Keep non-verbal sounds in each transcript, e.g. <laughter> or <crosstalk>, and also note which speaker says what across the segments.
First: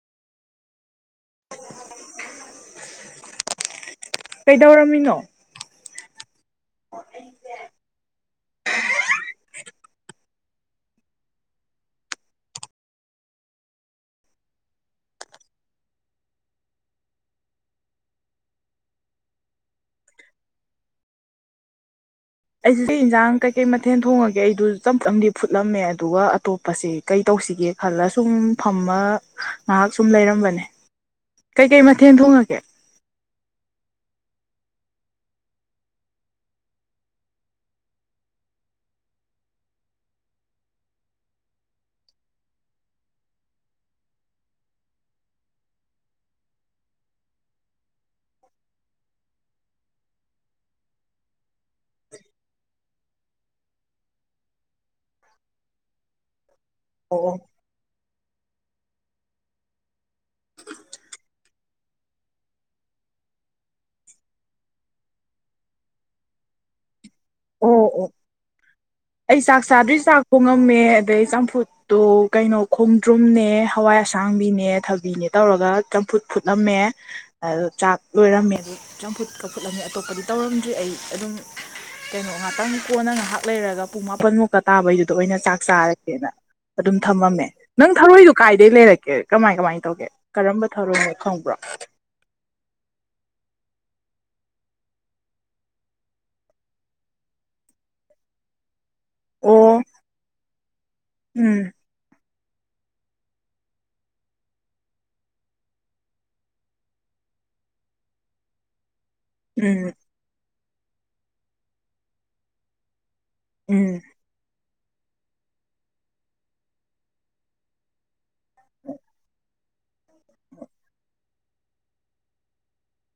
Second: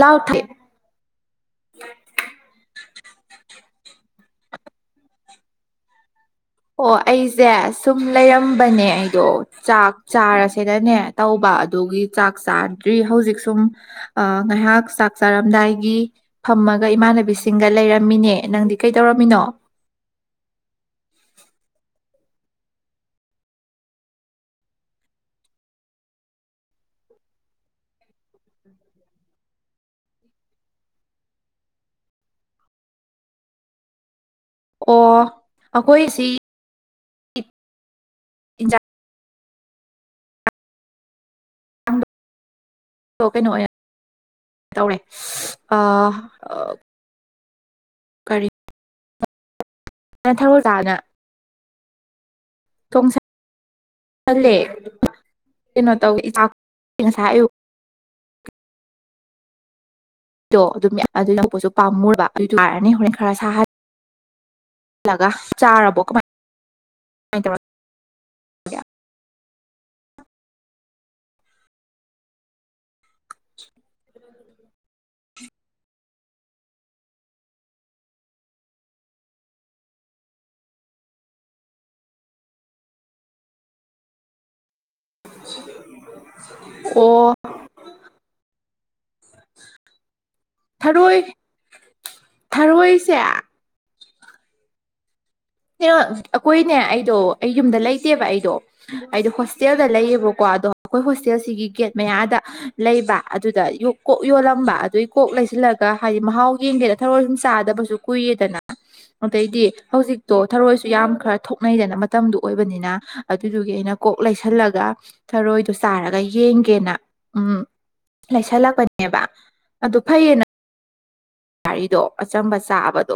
Speaker 1: ꯂꯥꯎꯊꯦꯠ
Speaker 2: <unintelligible> ꯀꯩꯗꯧꯔꯝꯃꯤꯅꯣ
Speaker 1: ꯑꯣ ꯑꯩꯁꯦ ꯁꯨꯝ ꯂꯩꯔꯝꯕꯅꯦ ꯑꯩꯗꯣ ꯆꯥꯛ ꯆꯥꯔꯁꯤꯅꯅꯦ ꯇꯧꯕ ꯑꯗꯨꯒꯤ ꯆꯥꯛ ꯆꯥꯗ꯭ꯔꯤ ꯍꯧꯖꯤꯛ ꯁꯨꯝ ꯑ ꯅꯍꯥꯛ ꯆꯥꯛ ꯆꯥꯔꯝꯗꯥꯏꯒꯤ ꯐꯝꯃꯒ ꯏꯃꯥꯟꯅꯕꯤꯁꯤꯡꯒ ꯂꯩꯔꯝꯃꯤꯅꯦ ꯅꯪꯗꯤ ꯀꯩꯗꯧꯔꯝꯃꯤꯅꯣ
Speaker 2: ꯑꯩꯁꯤꯗꯤ ꯏꯟꯖꯥꯡ ꯀꯩꯀꯩ ꯃꯊꯦꯜ ꯊꯣꯡꯉꯒꯦ ꯑꯩꯗꯨ ꯆꯝꯗꯤ ꯐꯨꯠꯂꯝꯃꯦ ꯑꯗꯨꯒ ꯑꯇꯣꯞꯄꯁꯦ ꯀꯩ ꯇꯧ ꯇꯧꯁꯤꯒꯦ ꯈꯜꯂ ꯁꯨꯝ ꯐꯝꯃ ꯉꯥꯏꯍꯥꯛ ꯁꯨꯝ ꯂꯩꯔꯝꯕꯅꯦ ꯀꯩꯀꯩ ꯃꯊꯦꯜ ꯊꯣꯡꯉꯛꯒꯦ
Speaker 1: ꯑꯣ ꯑꯩꯈꯣꯏꯁꯤꯥꯛ ꯏꯟꯖꯥꯡꯗꯣ
Speaker 2: <unintelligible>
Speaker 1: ꯀꯩꯅꯣ ꯑꯣꯏꯅ ꯇꯧꯔꯦ ꯀꯔꯤ ꯊꯒꯜ ꯇꯥꯅ ꯊꯣꯡꯁꯂꯦ ꯀꯩꯅꯣ ꯇꯧꯋꯦ
Speaker 2: ꯑꯣ ꯑꯣ
Speaker 1: ꯉꯁꯌꯨ ꯣ ꯑꯗꯨꯝ ꯑꯗꯨ ꯂꯧꯕꯁꯨ ꯄꯥꯝꯃꯨꯔꯕ ꯑꯗꯨ ꯌꯥꯔꯅꯤ ꯍꯣꯔꯦꯟ ꯈꯔ ꯁꯥꯍꯜ ꯂꯒ ꯆꯥꯔꯔꯕꯣ ꯀꯃꯥꯏ ꯀꯃꯥꯏꯅ ꯇꯧꯔꯒꯦ
Speaker 2: ꯑꯣ ꯑꯣ ꯑꯩꯁ ꯆꯥꯗ꯭ꯔꯤ ꯆꯥꯛ ꯈꯣꯡꯉꯝꯃꯦ ꯑꯗꯩ ꯆꯝꯐꯨꯠꯇꯣ ꯀꯩꯅꯣ ꯈꯣꯡꯗ꯭ꯔꯨꯝꯅꯦ ꯍꯋꯥꯏ ꯑꯁꯥꯡꯕꯤꯅꯦ ꯊꯕꯤꯅꯦ ꯇꯧꯔꯒ ꯆꯝꯐꯨꯠ ꯐꯨꯠꯂꯝꯃꯦ ꯑ ꯆꯥꯛ ꯂꯣꯏꯔꯝꯃꯦ ꯆꯝꯐꯨꯠꯀ ꯐꯂꯝ ꯑꯗꯨ ꯑꯇꯣꯞꯄꯗꯤ ꯇꯧꯔꯝꯗ꯭ꯔꯤ ꯑꯩ ꯑꯗꯨꯝ ꯀꯩꯅꯣ ꯉꯍꯥꯛꯇꯪ ꯀꯣꯟꯅ ꯉꯥꯏꯍꯥꯛ ꯂꯩꯔꯒ ꯄꯨꯡ ꯃꯥꯄꯟꯃꯨꯛꯀ ꯇꯥꯕꯩꯗꯨꯗ ꯑꯗꯨꯗ ꯑꯣꯏꯅ ꯆꯥꯛ ꯆꯥꯔꯀꯦꯅ ꯑꯗꯨꯝ
Speaker 1: ꯑꯣ
Speaker 2: ꯊꯝꯃꯝꯃꯦ ꯅꯪ ꯊꯔꯣꯏꯗꯣ ꯀꯥꯏꯗꯒꯤꯩ ꯂꯩꯔꯛꯀꯦ ꯀꯃꯥꯏ ꯀꯃꯥꯏꯅ ꯇꯧꯒꯦ ꯀꯔꯝꯕ ꯊꯧꯔꯝꯅꯣ
Speaker 1: ꯊꯔꯣꯏ
Speaker 2: ꯈꯪꯕ꯭ꯔꯣ
Speaker 1: ꯊꯔꯣꯏꯁꯦ ꯑꯩꯈꯣꯏꯅꯦ ꯑꯩꯗꯣ ꯑꯩ ꯌꯨꯝꯗ ꯂꯩꯇꯦꯕ ꯑꯩꯗꯣ ꯑꯩꯗꯤꯣ
Speaker 2: ꯑꯣ
Speaker 1: ꯍꯣꯁꯇꯦꯜꯗ ꯂꯩꯌꯦꯕꯀꯣ ꯑꯗꯣ ꯑꯩꯈꯣꯏ ꯍꯣꯁꯇꯦꯜꯁꯤꯒꯤ
Speaker 2: ꯎꯝ
Speaker 1: ꯒꯦꯠ ꯃꯌꯥꯗ ꯂꯩꯕ ꯑꯗꯨꯗ ꯀꯣꯛ ꯌꯣꯜꯂꯝꯕ ꯑꯗꯨꯒꯤ ꯀꯣꯛ ꯂꯩꯁꯤꯜꯂꯒ ꯍꯥꯏꯗꯤ ꯃꯍꯥꯎ ꯌꯦꯡꯒꯦꯗ ꯊꯔꯑꯣ ꯁꯨꯝ ꯆꯗꯕꯁꯨ ꯀꯨꯏꯦꯗꯅ ꯑꯗꯩꯗꯤ
Speaker 2: ꯎꯝ
Speaker 1: ꯍꯧꯖꯤꯛꯇꯣ ꯊꯔꯣꯏꯁꯨ ꯌꯥꯝ ꯈꯔ ꯊꯣꯛꯅꯩꯗꯅ ꯃꯇꯝꯗꯨ ꯑꯣꯏꯕꯅꯤꯅ ꯑꯗꯨꯗꯨꯒꯤ ꯑꯩꯅ
Speaker 2: ꯎꯝ
Speaker 1: ꯀꯣꯛ ꯂꯩꯁꯜꯂꯒ ꯊꯔꯣꯏꯗꯣ ꯆꯥꯔꯒ ꯌꯦꯡꯒꯦꯅ ꯎꯝ ꯂꯩꯁꯜꯂꯛꯄꯅꯦꯕ ꯑꯗꯨ ꯐꯩꯌꯦꯅ ꯒꯥꯔꯤꯗꯣ ꯑꯆꯝꯕ ꯆꯥꯕꯗꯣ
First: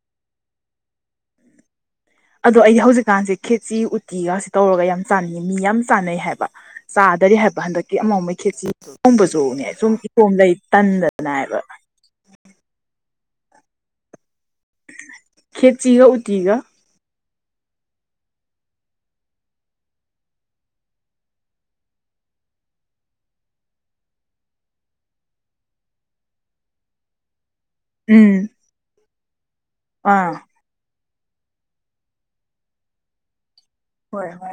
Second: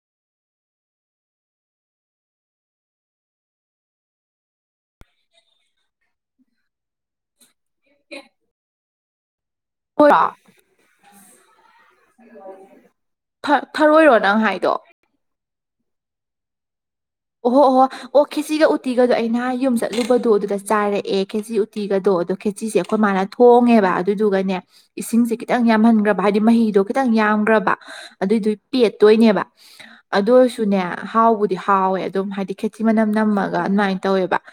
Speaker 2: ꯑꯗꯣ ꯑꯩꯗꯤ ꯍꯧꯖꯤꯛꯀꯥꯟꯁꯦ ꯈꯦꯆ ꯎꯇꯤꯒꯁꯤꯦ ꯇꯧꯔꯒ ꯌꯥꯝ ꯆꯥꯅꯤꯡꯑꯦ ꯃꯤ ꯌꯥꯝ ꯆꯥꯟꯅꯩ ꯍꯥꯏꯕ ꯆꯥꯗꯔꯤ ꯍꯥꯏꯕ ꯍꯟꯗꯛꯀꯤ ꯑꯃꯩ ꯈꯦꯠꯆꯣꯡꯕꯁꯨꯅꯦ ꯁꯨꯝ ꯏꯇꯣꯝ ꯂꯩ ꯇꯟꯗ ꯅꯥꯕ
Speaker 1: ꯊꯔꯣꯏꯔꯣ ꯅꯪ ꯍꯥꯏꯗꯣ
Speaker 2: ꯈꯦꯆꯒ ꯎꯇꯤꯒ
Speaker 1: ꯑꯣꯍꯣ ꯑꯣꯍꯣ ꯑꯣ ꯈꯦꯆꯒ ꯎꯇꯤꯒꯗꯣ ꯑꯩ ꯅꯍ ꯌꯨꯝ ꯆꯠꯂꯨꯕꯗꯣ ꯑꯗꯨꯗ ꯆꯥꯔꯛꯑꯦ ꯈꯦꯆ ꯎꯇꯤꯒꯗꯣ ꯑꯗꯣ ꯈꯦꯆꯁꯦ ꯑꯩꯈꯣꯏ ꯃꯥꯅ ꯊꯣꯡꯉꯦꯕ ꯑꯗꯨꯗꯨꯒꯅꯦ ꯏꯁꯤꯡꯁꯦ ꯈꯤꯇꯪ ꯌꯥꯝꯍꯟꯈ꯭ꯔꯕ ꯍꯥꯏꯗꯤ ꯃꯍꯤꯗꯣ ꯈꯤꯇꯪ ꯌꯥꯝꯈ꯭ꯔꯕ
Speaker 2: ꯎꯝ
Speaker 1: ꯑꯗꯨꯏꯗꯨ ꯄꯦꯠꯇꯣꯏꯅꯦꯕ ꯑꯗꯨ
Speaker 2: ꯑꯥ
Speaker 1: ꯑꯣꯏꯔꯁꯨꯅꯦ ꯍꯥꯎꯕꯨꯗꯤ ꯍꯥꯎꯋꯦ ꯑꯗꯨꯝ ꯍꯥꯏꯗꯤ ꯈꯦꯇꯤ ꯃꯅꯝ ꯅꯝꯃꯒ ꯑꯗꯨꯃꯥꯏꯅ
Speaker 2: ꯍꯣꯏ
Speaker 1: ꯇꯧꯋꯦꯕ
Speaker 2: ꯍꯣꯏ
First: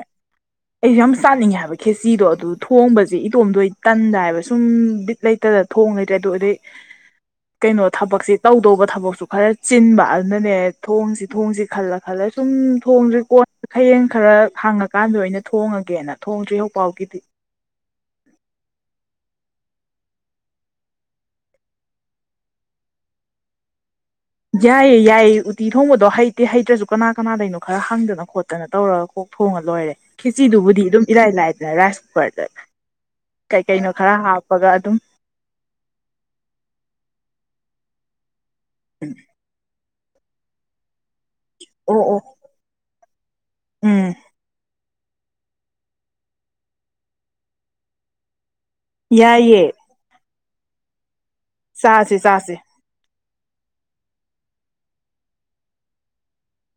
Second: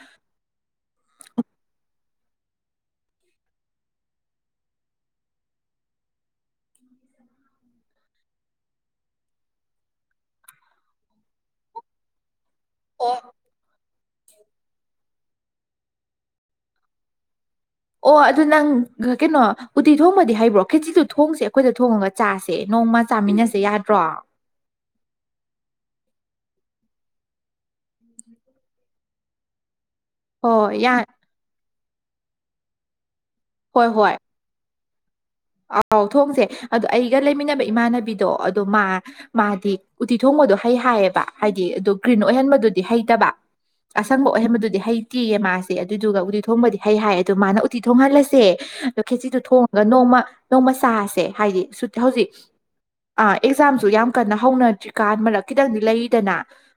Speaker 2: ꯑꯩꯁꯨ ꯌꯥꯝ ꯆꯅꯤꯡꯉꯦ ꯍꯥꯏꯕ ꯈꯦꯆꯗꯣ ꯑꯗꯨ ꯊꯣꯡꯕꯁꯦ ꯏꯇꯣꯝꯗꯣ ꯑꯩ ꯇꯟꯗꯥ ꯍꯥꯏꯕ ꯁꯨꯝ ꯕꯤꯠ ꯂꯩꯇꯗ ꯊꯣꯡꯉ ꯂꯩꯇ꯭ꯔꯦ ꯑꯗꯨ ꯑꯗꯩ <unintelligible> ꯀꯩꯅꯣ ꯊꯕꯛꯁꯦ ꯇꯧꯗꯧꯕ ꯊꯕꯛꯁꯨ ꯈꯔ ꯆꯤꯟꯕ ꯑꯗꯨꯅꯅꯦ ꯊꯣꯡꯁꯤ ꯊꯣꯡꯁꯤ ꯈꯜꯂ ꯈꯜꯂ ꯁꯨꯝ
Speaker 1: ꯑꯣ
Speaker 2: ꯊꯣꯡꯗ꯭ꯔꯤꯀꯣꯟ ꯍꯌꯦꯡ ꯈꯔ ꯍꯥꯡꯉꯀꯥꯟꯗ ꯑꯣꯏꯅ ꯊꯣꯡꯉꯒꯦꯅ ꯊꯣꯡꯗ꯭ꯔꯤ ꯍꯧꯖꯤꯛꯐꯥꯎꯒꯤꯗꯤ
Speaker 1: ꯑꯣ ꯑꯗꯨ ꯅꯪ ꯀꯩꯅꯣ ꯎꯇꯤ ꯊꯣꯡꯕꯗꯤ ꯍꯩꯕ꯭ꯔꯣ ꯈꯦꯖꯤꯗ ꯊꯣꯡꯁꯦ ꯑꯩꯈꯣꯏꯗ ꯊꯣꯡꯉꯒ ꯆꯥꯁꯦ ꯅ ꯅꯣꯡꯃ ꯆꯥꯃꯤꯟꯅꯁꯦ ꯌꯥꯗ꯭ꯔꯣ
Speaker 2: ꯌꯥꯏꯌꯦ ꯌꯥꯏꯌꯦ ꯎꯇꯤ ꯊꯣꯡꯕꯗꯣ ꯍꯩꯇꯦ ꯍꯩꯇ꯭ꯔꯁꯨ ꯀꯅꯥ ꯀꯅꯥꯗꯅꯣ ꯈꯔ ꯍꯪꯗꯅ ꯈꯣꯠꯇꯅ ꯇꯧꯔꯒꯀꯣ ꯊꯣꯡꯉ ꯂꯣꯏꯔꯦ
Speaker 1: ꯍꯣꯏ
Speaker 2: ꯈꯦꯆꯤꯗꯨꯕꯨꯗꯤ
Speaker 1: ꯌꯥ
Speaker 2: ꯑꯗꯨꯝ ꯏꯔꯥꯏ ꯂꯥꯏꯗꯅ ꯔꯥꯏꯁ ꯀꯨꯀꯔꯗ ꯀꯩ
Speaker 1: ꯍꯣꯏ
Speaker 2: ꯀꯩꯅꯣ
Speaker 1: ꯍꯣꯏ
Speaker 2: ꯈꯔ ꯍꯥꯞꯄꯒ ꯑꯗꯨꯝ
Speaker 1: ꯑꯥꯎ ꯊꯣꯡꯁꯦ ꯑꯗꯣ ꯑꯩꯒ ꯂꯩꯃꯤꯟꯅꯕ ꯏꯃꯥꯟꯅꯕꯤꯗꯣ ꯑꯗꯣ ꯃꯥ ꯃꯥꯗꯤ ꯎꯇꯤ ꯊꯣꯡꯕꯗꯣ ꯍꯩ ꯍꯥꯏꯌꯦꯕ ꯍꯥꯏꯗꯤ ꯑꯗꯨ
Speaker 2: ꯑꯣ ꯑꯣ
Speaker 1: ꯒ꯭ꯔꯤꯟ ꯑꯣꯏꯍꯟꯕꯗꯨꯗꯤ ꯍꯩꯇꯕ
Speaker 2: ꯎꯝ
Speaker 1: ꯑꯁꯪꯕ ꯑꯣꯏꯍꯟꯕꯗꯨꯗꯤ ꯍꯩ ꯎꯇꯤꯌꯦ ꯃꯥꯁꯦ ꯑꯗꯨꯗꯨꯒ ꯎꯇꯤ ꯊꯣꯡꯕꯗꯤ ꯍꯩ ꯍꯥꯏ ꯑꯗꯣ ꯃꯥꯅ ꯎꯇꯤ ꯊꯣꯡꯍꯜꯂꯁꯦ ꯑꯗꯣ ꯈꯦꯆꯤꯗꯣ
Speaker 2: ꯌꯥꯏꯌꯦ
Speaker 1: ꯊꯣꯡꯉꯒ ꯅꯣꯡꯃ ꯅꯣꯡꯃ ꯆꯥꯁꯦ ꯍꯥꯏꯗꯤ ꯁꯨꯤ
Speaker 2: ꯆꯥꯁꯦ
Speaker 1: ꯍꯧꯖꯤꯛ
Speaker 2: ꯆꯥꯁꯦ
Speaker 1: ꯑꯥ ꯑꯦꯛꯖꯥꯝꯁꯨ ꯌꯥꯝ ꯀꯟꯅ ꯍꯧꯅꯗ꯭ꯔꯤꯀꯥꯟ ꯃꯔꯛ ꯈꯤꯇꯪꯗꯤ ꯂꯩꯔꯤꯗꯅ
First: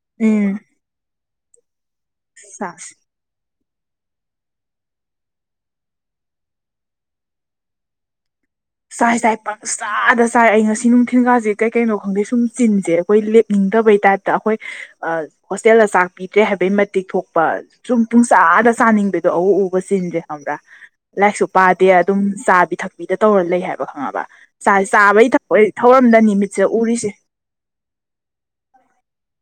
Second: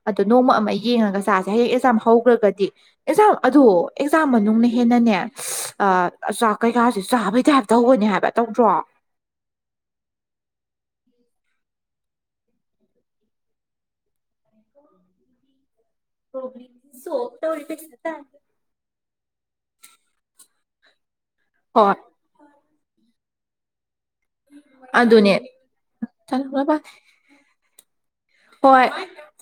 Speaker 1: ꯑꯗꯣ
Speaker 2: ꯎꯝ
Speaker 1: ꯅꯣꯡꯃ ꯑꯃ ꯌꯦꯡꯉꯒ ꯆꯦ ꯍꯦ ꯑꯦꯖꯥꯝ ꯍꯧꯒ꯭ꯔꯒꯗꯤ
Speaker 2: ꯆꯥꯁꯦ
Speaker 1: ꯑꯦꯖꯥ ꯑꯗꯣ ꯑꯦꯛꯖꯥꯝ ꯃꯅꯨꯡꯅ ꯍꯦꯟꯅꯅꯦ ꯆꯥꯛ ꯀꯩꯀꯥꯁꯦ ꯆꯥꯕꯩ ꯇꯥꯏꯞꯇ ꯍꯧꯕꯅꯦ ꯍꯥꯏꯕ ꯇꯧꯗ꯭ꯔꯣ
Speaker 2: ꯆꯥꯏ ꯆꯥꯏ ꯄꯥꯛ ꯆꯥꯗ ꯆꯥꯏ ꯑꯩ ꯉꯁꯤ ꯅꯨꯡꯊꯤ ꯁꯦꯟꯒꯥꯥꯁꯦ ꯀꯩ ꯀꯩꯅꯣ ꯈꯪꯗꯦ ꯁꯨꯝ ꯆꯤꯟꯁꯦ ꯑꯩꯈꯣꯏ ꯂꯦꯞꯅꯤꯡꯗꯕꯩ ꯇꯥꯏꯞꯇ ꯑꯩꯈꯣꯏ ꯍꯣꯁꯇꯦꯜꯗ ꯆꯥꯛ ꯄꯤꯗ꯭ꯔꯦ ꯍꯥꯏꯕꯩ ꯃꯇꯤꯛ ꯊꯣꯛꯄ ꯁꯨꯝ ꯄꯨꯡ ꯆꯥꯗ ꯆꯥꯅꯤꯡꯕꯗꯣ ꯑꯎ ꯎꯕ ꯆꯤꯟꯗ꯭ꯔꯦ ꯈꯪꯕ꯭ꯔꯥ ꯂꯥꯏꯔꯤꯛꯁꯨ ꯄꯥꯗꯦ
Speaker 1: ꯍꯣꯏ
Speaker 2: ꯑꯗꯨꯝ ꯆꯥꯕꯤ ꯊꯛꯄꯤꯗ ꯇꯧꯔ ꯂꯩ ꯍꯥꯏꯕ ꯈꯪꯉꯕ ꯆꯥꯕꯩ
Speaker 1: ꯑꯗꯨꯅꯦ
Speaker 2: ꯊꯄ ꯊꯧꯔꯝꯗꯅꯤ ꯃꯤꯠꯁꯦ
Speaker 1: ꯆꯥꯅꯤꯡꯉꯕ
Speaker 2: ꯎꯔꯤꯁꯦ
Speaker 1: ꯍꯣꯏ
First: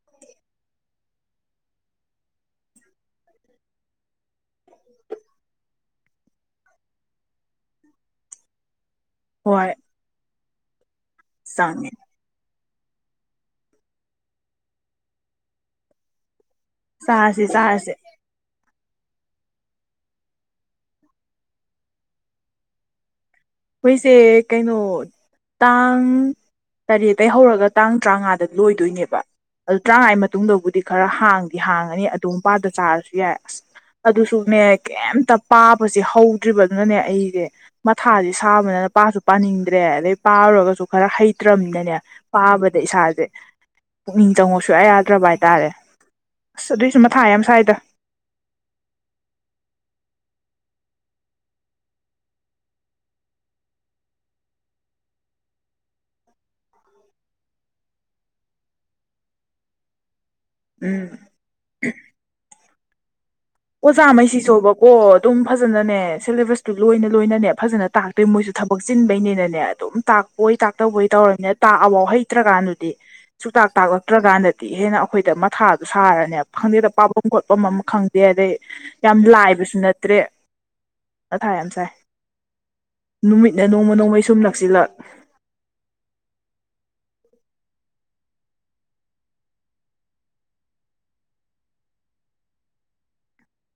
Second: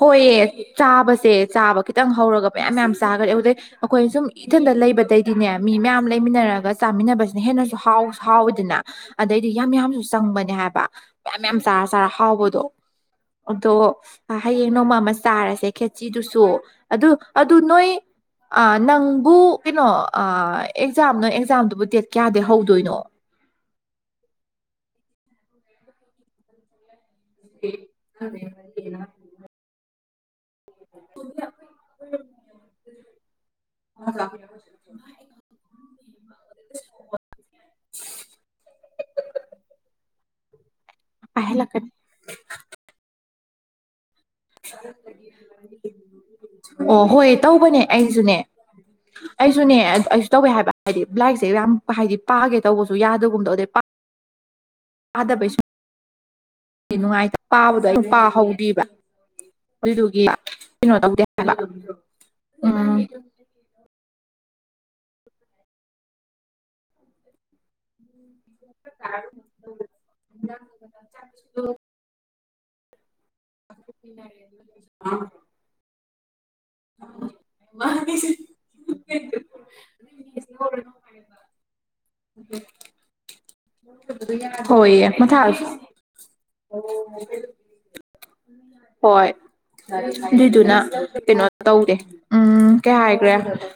Speaker 1: ꯍꯣꯏꯌꯦ ꯆꯥꯕꯁꯦ ꯆꯥꯕ ꯈꯤꯇꯪ ꯍꯧꯔꯒ ꯃꯌꯥꯝ ꯃꯌꯥꯝ ꯆꯥꯈ꯭ꯔꯦ ꯑꯗꯨꯗꯩ ꯑꯩꯈꯣꯏ ꯁꯨꯝ ꯏꯊꯟꯗ ꯂꯩꯕꯗꯩꯗꯤꯅꯦ ꯃꯤ ꯃꯌꯥꯝ ꯂꯩꯃꯤꯟꯅꯔꯒ ꯆꯥꯃꯤꯟꯅꯕꯁꯤꯅ ꯍꯦꯟꯅꯁꯨ ꯍꯥꯎꯁꯨ ꯍꯥꯎꯋꯤꯗꯅ ꯑꯗꯩꯗꯤ
Speaker 2: ꯍꯣꯏ
Speaker 1: ꯌꯥꯝ ꯌꯥꯝꯁꯨ ꯆꯪꯕꯅꯦ ꯍꯥꯏꯕ ꯃꯌꯥꯝ ꯃꯌꯥꯝ ꯆꯥꯔ
Speaker 2: ꯆꯪꯉꯦ
Speaker 1: ꯆꯥꯔ ꯍꯥꯎꯕꯗꯣ ꯎ ꯑꯗꯣ ꯍꯌꯦꯡ ꯅꯣꯡꯃꯃ ꯆꯥꯔꯁꯦ ꯈꯦꯆꯤꯗꯨꯁꯨ ꯑꯗꯨ
Speaker 2: ꯆꯥꯔꯁꯦ
Speaker 1: ꯑꯗꯨ ꯅꯣꯏꯣꯏ
Speaker 2: ꯆꯥꯔꯁꯦ
Speaker 1: ꯑ ꯅꯪꯕꯨ ꯀꯩꯅꯣ ꯑꯦꯛꯖꯥꯝ ꯅ ꯑꯦꯛꯖꯥꯝꯗꯨꯕꯨ ꯗꯦꯠ ꯀꯌꯥꯗ ꯍꯧꯗꯣꯏꯅꯣ
Speaker 2: ꯑꯩꯈꯣꯏꯁꯦ ꯀꯩꯅꯣ ꯇꯥꯡ ꯇꯔꯦꯠ ꯑꯇꯩꯩ ꯍꯧꯔꯒ ꯇꯥꯡ ꯇꯔꯥꯃꯉꯥꯗ ꯂꯣꯏꯗꯣꯏꯅꯦꯕ ꯑꯗꯨ ꯇꯔꯥꯉꯩ ꯃꯇꯨꯡꯗꯕꯨꯗꯤ ꯈꯔ ꯍꯥꯡꯗꯤ ꯍꯥꯡꯉꯅꯤ ꯑꯗꯨ ꯃꯄꯥꯗ ꯆꯥꯔꯁꯨ ꯌꯥꯏ ꯑꯁ ꯑꯗꯨꯁꯨꯅꯦ ꯀꯩꯝꯇ ꯄꯥꯕꯁꯦ ꯍꯧꯗ꯭ꯔꯤꯕꯗꯨꯅꯅꯦ ꯑꯩꯁꯦ ꯃꯊꯥꯗꯤ ꯄꯥꯕꯅꯤꯅ ꯄꯥꯁꯨ ꯄꯥꯅꯤꯡꯗ꯭ꯔꯦ ꯑꯗꯩ ꯄꯥꯔꯨꯔꯒꯁꯨ ꯈꯔ
Speaker 1: ꯍꯥꯏꯍꯜꯂꯛꯀꯅꯤ
Speaker 2: ꯍꯩꯇ꯭ꯔꯝꯅꯅꯦ ꯄꯥꯕꯗ ꯏꯁꯥꯁꯦ ꯄꯨꯛꯅꯤꯡ ꯆꯪꯉꯣ ꯁꯨꯡꯌꯥ ꯌꯥꯗ꯭ꯔꯕ ꯍꯥꯏꯇꯥꯔꯦ ꯑꯁ ꯑꯗꯨꯏꯁꯨ
Speaker 1: ꯑꯣ
Speaker 2: ꯃꯊꯥ
Speaker 1: ꯍꯣꯏ
Speaker 2: ꯌꯥꯝ ꯁꯥꯏꯗ
Speaker 1: ꯇꯧꯕꯅꯦ ꯑꯩꯁꯨꯅꯦ ꯑꯩꯁꯨꯅꯦ ꯑꯩꯁꯨ ꯇꯧꯋꯦ ꯍꯥꯏꯕ ꯍꯥꯏꯗꯤ ꯂꯥꯏꯔꯤꯛꯁꯦ ꯌꯥꯝ ꯍꯥꯏꯗꯤ ꯄꯥꯒꯦ ꯇꯧꯕꯁꯨ ꯌꯥꯗꯒꯨꯝꯗꯣ ꯑꯗꯨꯗꯩ ꯑꯥꯗ ꯄꯩꯁ ꯅꯨꯡꯉꯥꯏꯇ ꯄꯥꯕꯗꯣ ꯑꯩꯝ ꯄꯥꯍꯧꯗ꯭ꯕ ꯑꯗꯨꯏꯗꯨꯒꯤ ꯣ
Speaker 2: ꯎꯝ
Speaker 1: ꯇ ꯎꯝ
Speaker 2: ꯃꯆꯥꯉꯩꯁꯤꯁꯨꯕꯀꯣ ꯑꯗꯨꯝ ꯐꯖꯅꯅꯦ ꯁꯦꯂꯦꯕꯁꯇꯨ ꯂꯣꯏꯅ ꯂꯣꯏꯅꯅꯦ ꯐꯖꯅ ꯇꯥꯛꯀꯦ ꯑꯩ ꯃꯣꯏꯁꯨ ꯊꯕꯛ ꯆꯤꯟꯕꯩꯅꯤꯅꯅꯦ ꯑꯗꯨꯝ ꯇꯥꯛꯄꯣꯏ ꯇꯥꯛꯇꯕꯣꯏ ꯇꯧꯔꯕꯅꯤꯅ ꯇꯥꯛ ꯑꯕꯥꯎꯍꯩ ꯆꯠꯇ꯭ꯔꯀꯥꯟꯗꯗꯤ ꯁꯨꯇꯥꯛ ꯇꯥꯛꯂꯛꯇ꯭ꯔꯀꯥꯟꯗꯗꯤ ꯍꯦꯟꯅ ꯑꯩꯈꯣꯏꯗ ꯃꯊꯥꯗꯣ ꯁꯥꯔꯅꯦꯕ ꯈꯪꯗꯦꯗ ꯄꯥꯐꯝꯝ ꯈꯣꯠꯄ ꯑꯃ ꯈꯪꯗꯦ ꯑꯗꯩ ꯌꯥꯝ ꯂꯥꯏꯕꯁꯨ ꯅꯠꯇ꯭ꯔꯦ ꯑꯊꯥ ꯌꯥꯝ ꯆꯥꯏ ꯅꯨꯃꯤꯠ
Speaker 1: ꯍꯣꯏꯌꯦ ꯃꯊꯥꯁ ꯍꯣꯏ ꯑꯗꯨꯏꯗꯨꯅ ꯀꯩꯅꯣ ꯇꯧꯗꯦ ꯎꯝ ꯀꯩ ꯍꯥꯏꯈ꯭ꯔꯦ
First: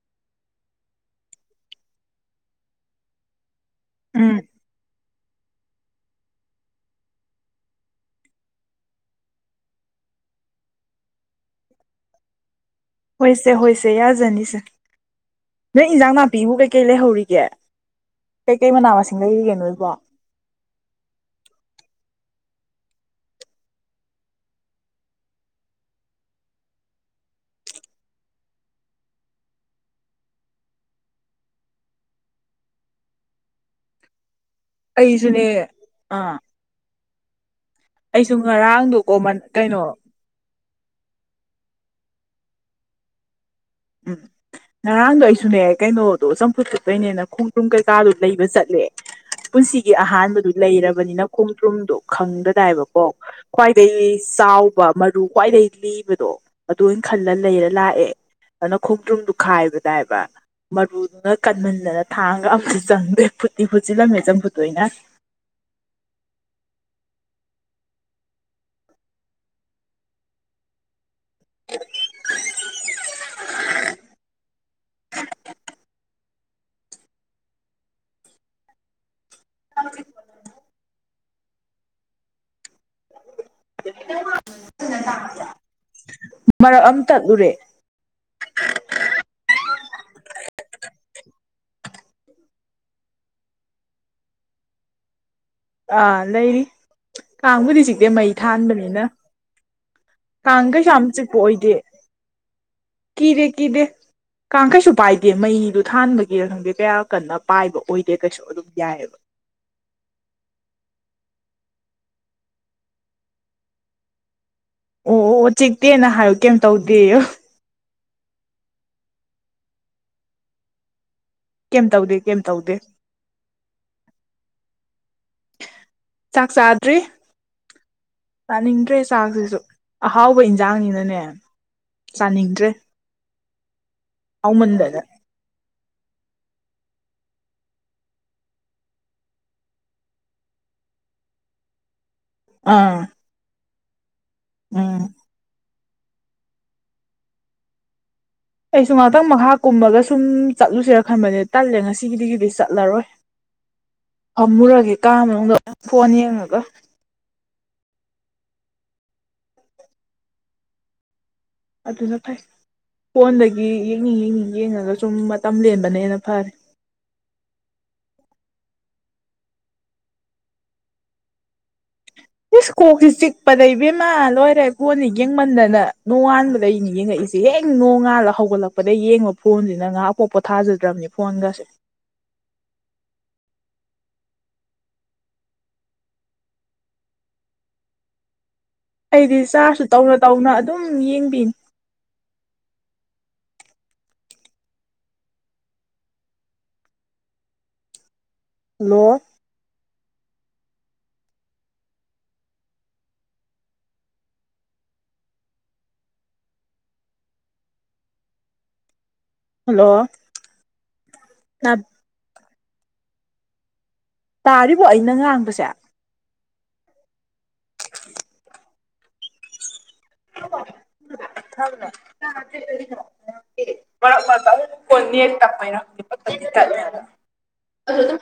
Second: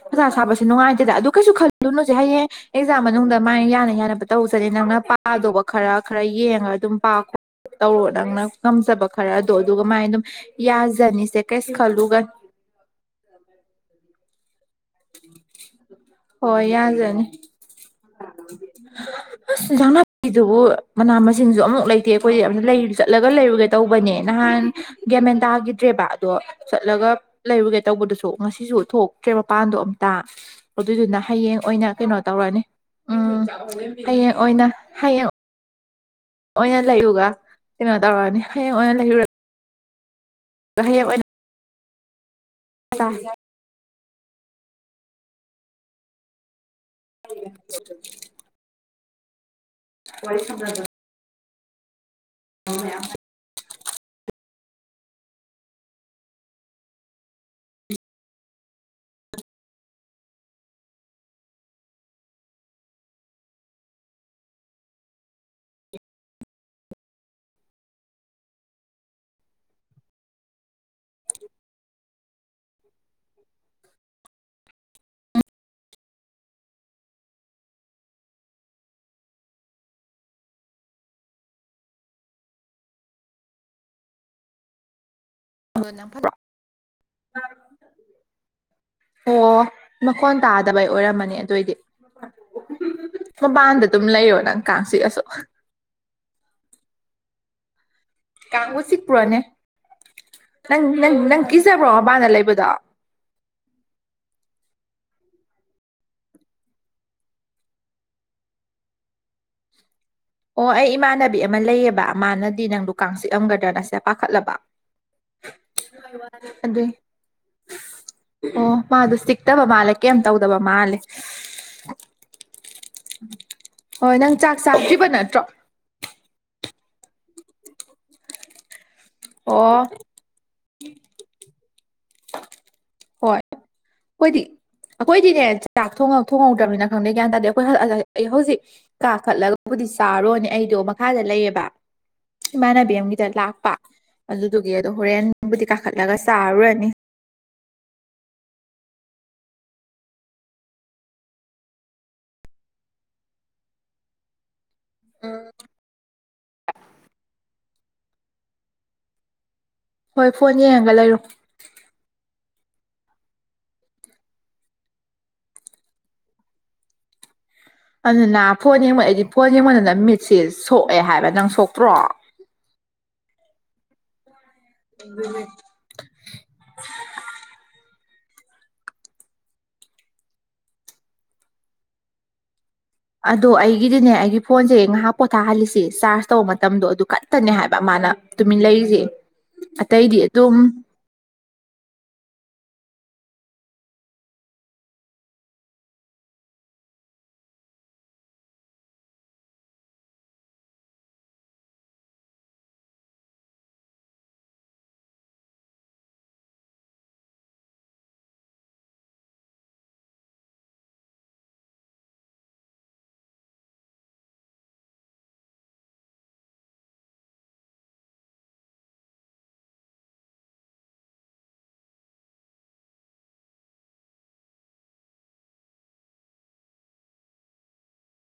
Speaker 1: ꯑꯣꯖꯥ ꯁꯥꯕꯁꯦ ꯅꯨꯡꯉꯥꯏ ꯦꯗ ꯑꯗꯨ ꯀꯩꯁꯨ ꯈꯜꯂꯨꯅꯨꯁꯦ ꯍꯌꯦꯡ ꯑꯦꯛꯖꯥꯝ ꯃꯅꯨꯡꯗ ꯃꯥꯥꯏꯅ ꯌꯥꯅ ꯌꯥꯅꯕ
Speaker 2: ꯎꯝ
Speaker 1: ꯇꯧꯁꯔꯦ ꯅꯪꯅ ꯄꯥꯗꯧꯕ ꯈꯔ ꯈꯔ ꯌꯦꯡꯉ ꯑꯗꯨꯝ ꯄꯥ ꯈꯣꯠ ꯇꯧꯔꯣ ꯅꯪꯅ ꯉꯝꯖꯕ ꯈꯔ ꯑꯗꯣ ꯑꯗꯨꯒ ꯃꯥꯏ ꯑꯗꯨꯝ ꯌꯥꯖꯅꯤꯁꯦ ꯀꯩꯁ ꯈꯜꯂꯨꯒ
Speaker 2: ꯍꯣꯏꯁꯦ ꯍꯣꯏꯁꯦ ꯌꯥꯖꯅꯤꯁꯦ ꯅꯣꯏ ꯏꯟꯖꯥꯡ ꯅꯥꯄꯤꯕꯨ
Speaker 1: ꯍꯣꯏ
Speaker 2: ꯀꯩꯀꯩ
Speaker 1: ꯌꯥꯖꯅꯤ
Speaker 2: ꯂꯩꯍꯧꯔꯤꯒꯦ ꯀꯩꯀꯩ ꯃꯅꯥ ꯃꯁꯤꯡ ꯂꯩꯔꯤꯒꯦ
Speaker 1: ꯑꯁ
Speaker 2: ꯅꯣꯏꯕꯣ
Speaker 1: ꯏꯟꯁꯥꯡ ꯅꯥꯄꯤꯗꯨꯕꯨ ꯃꯅꯥ ꯃꯁꯤꯡꯁꯨ ꯑꯃꯨꯛ ꯂꯩꯇꯦ ꯑꯩꯈꯣꯏꯁ ꯌꯥꯝꯅ ꯂꯩ ꯆꯠꯂꯒ ꯂꯩꯔꯨꯒꯦ ꯇꯧꯕꯅꯦ ꯅꯍꯥꯟ ꯒꯦꯃꯦꯟ ꯇꯥꯒꯤꯗ꯭ꯔꯦꯕ ꯑꯗꯣ ꯆꯠꯂꯒ ꯂꯩꯔꯨꯒꯦ ꯇꯧꯕꯗꯨꯁꯨ ꯉꯁꯤꯁꯨ ꯊꯣꯛꯇ꯭ꯔꯦ ꯃꯄꯥꯟꯗꯣ ꯑꯝꯇ ꯑꯗꯨꯏꯗꯨꯅ ꯍꯌꯦꯡ ꯑꯣꯏꯅ ꯀꯩꯅꯣ ꯇꯧꯔꯅꯤ ꯎꯝ ꯍꯌꯦꯡ ꯑꯣꯏꯅ ꯍꯌꯦꯡ
Speaker 2: ꯑꯩꯁꯨꯅꯦ ꯑꯥ
Speaker 1: ꯂꯩꯌꯨꯒ ꯀꯩꯅꯣ
Speaker 2: ꯑꯩꯁꯨ
Speaker 1: ꯇꯧꯔꯛꯅꯤ ꯍꯌꯦꯡ ꯑꯣꯏꯅ
Speaker 2: ꯉꯔꯥꯡꯗꯣ
Speaker 1: ꯂꯩꯔꯨꯔꯦ
Speaker 2: ꯀꯣꯃꯟ ꯀꯩꯅꯣ
Speaker 1: ꯀꯅꯤ ꯑ
Speaker 2: ꯎꯝ ꯉꯔꯥꯡꯗꯣ ꯑꯩꯁꯨꯅꯦ ꯀꯩꯅꯣꯗꯣ ꯆꯝꯐꯨꯠꯇ ꯑꯗꯨꯣꯏꯅꯦꯅ ꯈꯣꯡꯗ꯭ꯔꯨꯝ ꯀꯩꯀꯥꯗꯨꯣ ꯂꯩꯕ ꯆꯠꯂꯦ ꯄꯨꯟꯁꯤꯒꯤ ꯑꯍꯥꯟꯕꯗꯨ ꯂꯩꯔꯕꯅꯤꯅ ꯈꯣꯡꯗ꯭ꯔꯨꯝꯗꯣ ꯈꯪꯒꯗꯥꯏꯕꯀꯣ ꯈ꯭ꯋꯥꯏ ꯑꯩ ꯆꯥꯎꯕ ꯃꯔꯨ ꯈ꯭ꯋꯥꯏꯗꯒꯤꯩ ꯂꯤꯕꯗꯣ ꯑꯗꯨ ꯑꯣꯏꯅ ꯈꯜꯂ ꯂꯩꯔ ꯂꯥꯛꯑꯦ ꯑꯗꯨꯅ ꯈꯣꯡꯗ꯭ꯔꯨꯝꯗꯨ ꯈꯥꯏꯕꯗꯥꯏꯕ ꯃꯔꯨꯗꯨꯅ ꯀꯟꯃꯟꯗꯅ ꯊꯥꯡꯒ ꯑꯝꯁꯨ ꯆꯪꯗꯦ ꯐꯨꯠꯇꯤ ꯐꯨꯠꯆꯤꯜꯂꯝꯃꯦ ꯆꯪꯐꯨꯠꯇꯣꯏꯅ <inaudible> <inaudible> <inaudible> ꯅꯗ
Speaker 1: ꯐ ꯑꯣ ꯃꯈꯣꯟ ꯇꯥꯗꯕꯩ ꯑꯣꯏꯔꯝꯃꯅꯤ ꯑꯗꯨꯑꯣꯏꯗꯤ ꯃꯄꯥꯟꯗ ꯑꯗꯨꯝ ꯂꯩꯌꯣ ꯅꯪ ꯀꯥꯡꯁꯤꯒꯁꯨ
Speaker 2: ꯑꯥ ꯂꯩꯔꯤ ꯀꯥꯡꯕꯨꯗꯤ ꯆꯤꯛꯇꯤ ꯃꯩ
Speaker 1: ꯀꯥꯡꯕꯨ
Speaker 2: ꯊꯥꯟꯕꯅꯤꯅ
Speaker 1: ꯆꯤꯛꯄ꯭ꯔꯣꯅꯦ ꯅꯪ
Speaker 2: ꯀꯥꯡꯈꯩꯁ ꯌꯥꯝ
Speaker 1: ꯅꯪ ꯅꯪ
Speaker 2: ꯆꯤꯄꯣꯛ ꯑꯣꯏꯗꯦ
Speaker 1: ꯀꯤꯖꯕ꯭ꯔꯣ ꯃꯄꯥꯟꯗ ꯂꯩꯕꯗꯣ
Speaker 2: ꯀꯤꯗꯦ ꯀꯤꯗꯦ ꯀꯥꯡꯈꯩꯁꯨꯨꯞ ꯄꯥꯏꯗꯦ ꯃꯩꯗꯨ ꯊꯥꯟꯕꯒꯤ ꯈꯪꯗꯦ ꯀꯌꯥ ꯀꯟꯅ ꯄꯥꯏꯕ ꯑꯣꯏꯗꯦ ꯀꯩꯁꯨ ꯑꯗꯨꯝ ꯌꯥꯏꯑꯕ <inaudible>
Speaker 1: ꯑꯣ ꯑꯩ ꯏꯃꯥꯟꯅꯕꯤ ꯑꯃ ꯂꯩꯑꯕ ꯃꯥꯅꯗꯤ ꯅꯪ ꯀꯥꯡ ꯆꯤꯛꯑꯝꯒꯗ꯭ꯔꯥ ꯅꯁꯦ ꯄꯥꯈꯠꯂꯕ
Speaker 2: ꯑꯣ ꯑꯣ ꯆꯦꯛꯇꯦꯅ ꯍꯥꯏꯌꯨ ꯀꯩꯝ
Speaker 1: ꯑꯗꯨꯏ
Speaker 2: ꯇꯧꯗꯦ
Speaker 1: ꯑꯣ ꯃꯥꯗꯣ ꯆꯤꯛꯇꯕ ꯃꯥꯜꯂꯦ ꯀꯩꯝ ꯇꯧꯗꯕ ꯃꯥꯜꯂꯦ
Speaker 2: ꯀꯩꯝ ꯇꯧꯗꯦ ꯀꯩꯝ ꯇꯧꯗꯦ
Speaker 1: ꯍꯣꯏ ꯅꯪ ꯆ ꯆꯥꯛꯤꯅꯠ
Speaker 2: ꯆꯥꯛ ꯆꯥꯗ꯭ꯔꯦ ꯆꯥꯅꯤꯡꯗ꯭ꯔꯦ ꯆꯥꯛꯁꯤꯁꯨ
Speaker 1: ꯑꯣ
Speaker 2: ꯑꯍꯥꯎꯕ ꯏꯟꯁꯥꯡꯅꯤꯅꯅꯦ ꯆꯥꯅꯤꯡꯗ꯭ꯔꯦ
Speaker 1: ꯍꯣꯏ ꯑꯩꯈꯣꯏꯗꯤ
Speaker 2: ꯍꯥꯎꯃꯟꯗꯅ
Speaker 1: ꯑꯩꯈꯣꯏꯗꯤ ꯥꯛ ꯊꯣꯡꯍꯧꯗ꯭ꯔꯕꯅꯤꯅ ꯈꯪꯗꯦ ꯒ꯭ꯌꯥꯟ ꯇꯥꯔꯗꯤ ꯑꯩꯈꯣꯏ ꯑꯩ ꯍꯧꯖꯤꯛ ꯀꯥꯈꯠꯂꯒꯕꯨꯗꯤ ꯆꯥꯔꯣꯅꯦ ꯑꯩ ꯑꯩꯗꯣ ꯃꯈꯥꯗ ꯂꯩꯌꯦꯕ ꯏꯃꯥꯟꯅꯕꯤ
Speaker 2: ꯑꯥ
Speaker 1: ꯑꯃꯒꯤꯗ ꯂꯥꯛꯄ ꯑꯗꯨꯗꯨꯒꯤ ꯑꯗꯣ
Speaker 2: ꯎꯝ
Speaker 1: ꯍꯣꯔꯦꯟꯕꯨꯗꯤ ꯀꯥꯈꯠꯂꯒ ꯆꯥꯔꯨꯔꯅꯤ
Speaker 2: ꯑꯩꯁꯨ ꯉꯍꯥꯛꯇꯪ ꯃꯈꯥ ꯀꯨꯝꯃꯒ ꯁꯨꯝ ꯆꯠꯂꯨꯁꯤꯔ ꯈꯟꯕꯅꯦ ꯇꯜꯂꯦ ꯉꯁꯤꯒꯤꯗꯒꯤꯗꯤ ꯆꯠꯂꯔꯣꯏ ꯑꯃꯃꯨꯔꯒꯦ ꯀꯥ ꯃꯅꯨꯡꯗ ꯅ ꯐꯣꯟ ꯌꯦꯡꯉꯒ
Speaker 1: ꯍꯣꯏ ꯐꯣꯟ ꯌꯦꯡꯉꯒ ꯂꯩꯔꯣ
Speaker 2: ꯑꯗꯨꯅ ꯐꯥꯏ ꯐꯣꯟꯗꯒꯤ ꯌꯦꯡꯅꯤꯡ ꯌꯦꯡꯅꯤꯡ ꯌꯦꯡꯉꯒ ꯁꯨꯝ ꯃꯇꯝ ꯂꯦꯟꯕꯅꯦꯅ ꯐꯔꯦ
Speaker 1: ꯑꯗꯨꯅ ꯐꯣꯟ ꯌꯦꯡꯕ ꯑꯩꯗꯤ ꯐꯣꯟ ꯌꯦꯡꯕꯣꯟꯗꯅ ꯃꯤꯠꯁꯦ ꯁꯣꯛꯑꯦ ꯍꯥꯏꯕ ꯅꯪ ꯁꯣꯛꯇ꯭ꯔꯣ
Speaker 2: ꯏꯁ ꯏꯁ ꯀꯣꯛꯁꯤ ꯆꯤꯛꯄ ꯂꯩꯕꯦꯝꯃ ꯂꯣꯏ ꯀꯣꯟꯅꯤ ꯌꯦꯡꯃꯟꯗꯅ ꯅꯣꯡꯉꯥꯟꯕꯗꯅꯤ ꯌꯦꯡꯉꯛꯏꯁꯦ ꯍꯣꯡ ꯇꯉꯥꯜꯂꯒ ꯍꯧꯒꯠꯂꯛꯄꯗ ꯌꯦꯡꯉꯕ ꯐꯣꯟꯁꯤꯅ ꯉꯥꯏꯍꯥꯛ ꯄꯣꯛ ꯄꯣꯊꯥꯖꯗ꯭ꯔꯕꯅꯤ ꯐꯣꯟꯒꯁꯦ
Speaker 1: ꯑꯗꯣ ꯑꯩꯒꯤꯗꯤꯅꯦ ꯑꯩꯒꯤ ꯐꯣꯟꯁꯦ ꯉꯥꯏꯍꯥꯛ ꯄꯣꯊꯥꯍꯜꯂꯤꯁꯤ ꯆꯥꯔꯖ ꯇꯧꯕ ꯃꯇꯝꯗꯣ ꯑꯗꯨ ꯈꯠꯇꯅꯦ ꯍꯥꯏꯕ ꯃꯥꯅ ꯃꯤ ꯂꯩꯁꯦ
Speaker 2: ꯑꯩꯗꯤ ꯆꯥꯔꯖꯁꯨ ꯇꯧꯅ
Speaker 1: ꯑꯇꯩꯗꯤ
Speaker 2: ꯇꯧꯅ
Speaker 1: ꯑꯗꯨꯝ
Speaker 2: ꯌꯦꯡꯕꯤꯅꯤ ꯅ ꯍꯜꯂꯣ ꯑ ꯇꯥꯔꯤꯕꯣ ꯑꯩꯅ ꯉꯥꯡꯕꯁꯦ ꯊ ꯛ ꯐꯣꯟ ꯇꯄꯥꯏꯅ ꯑꯗꯨ ꯑꯗꯨ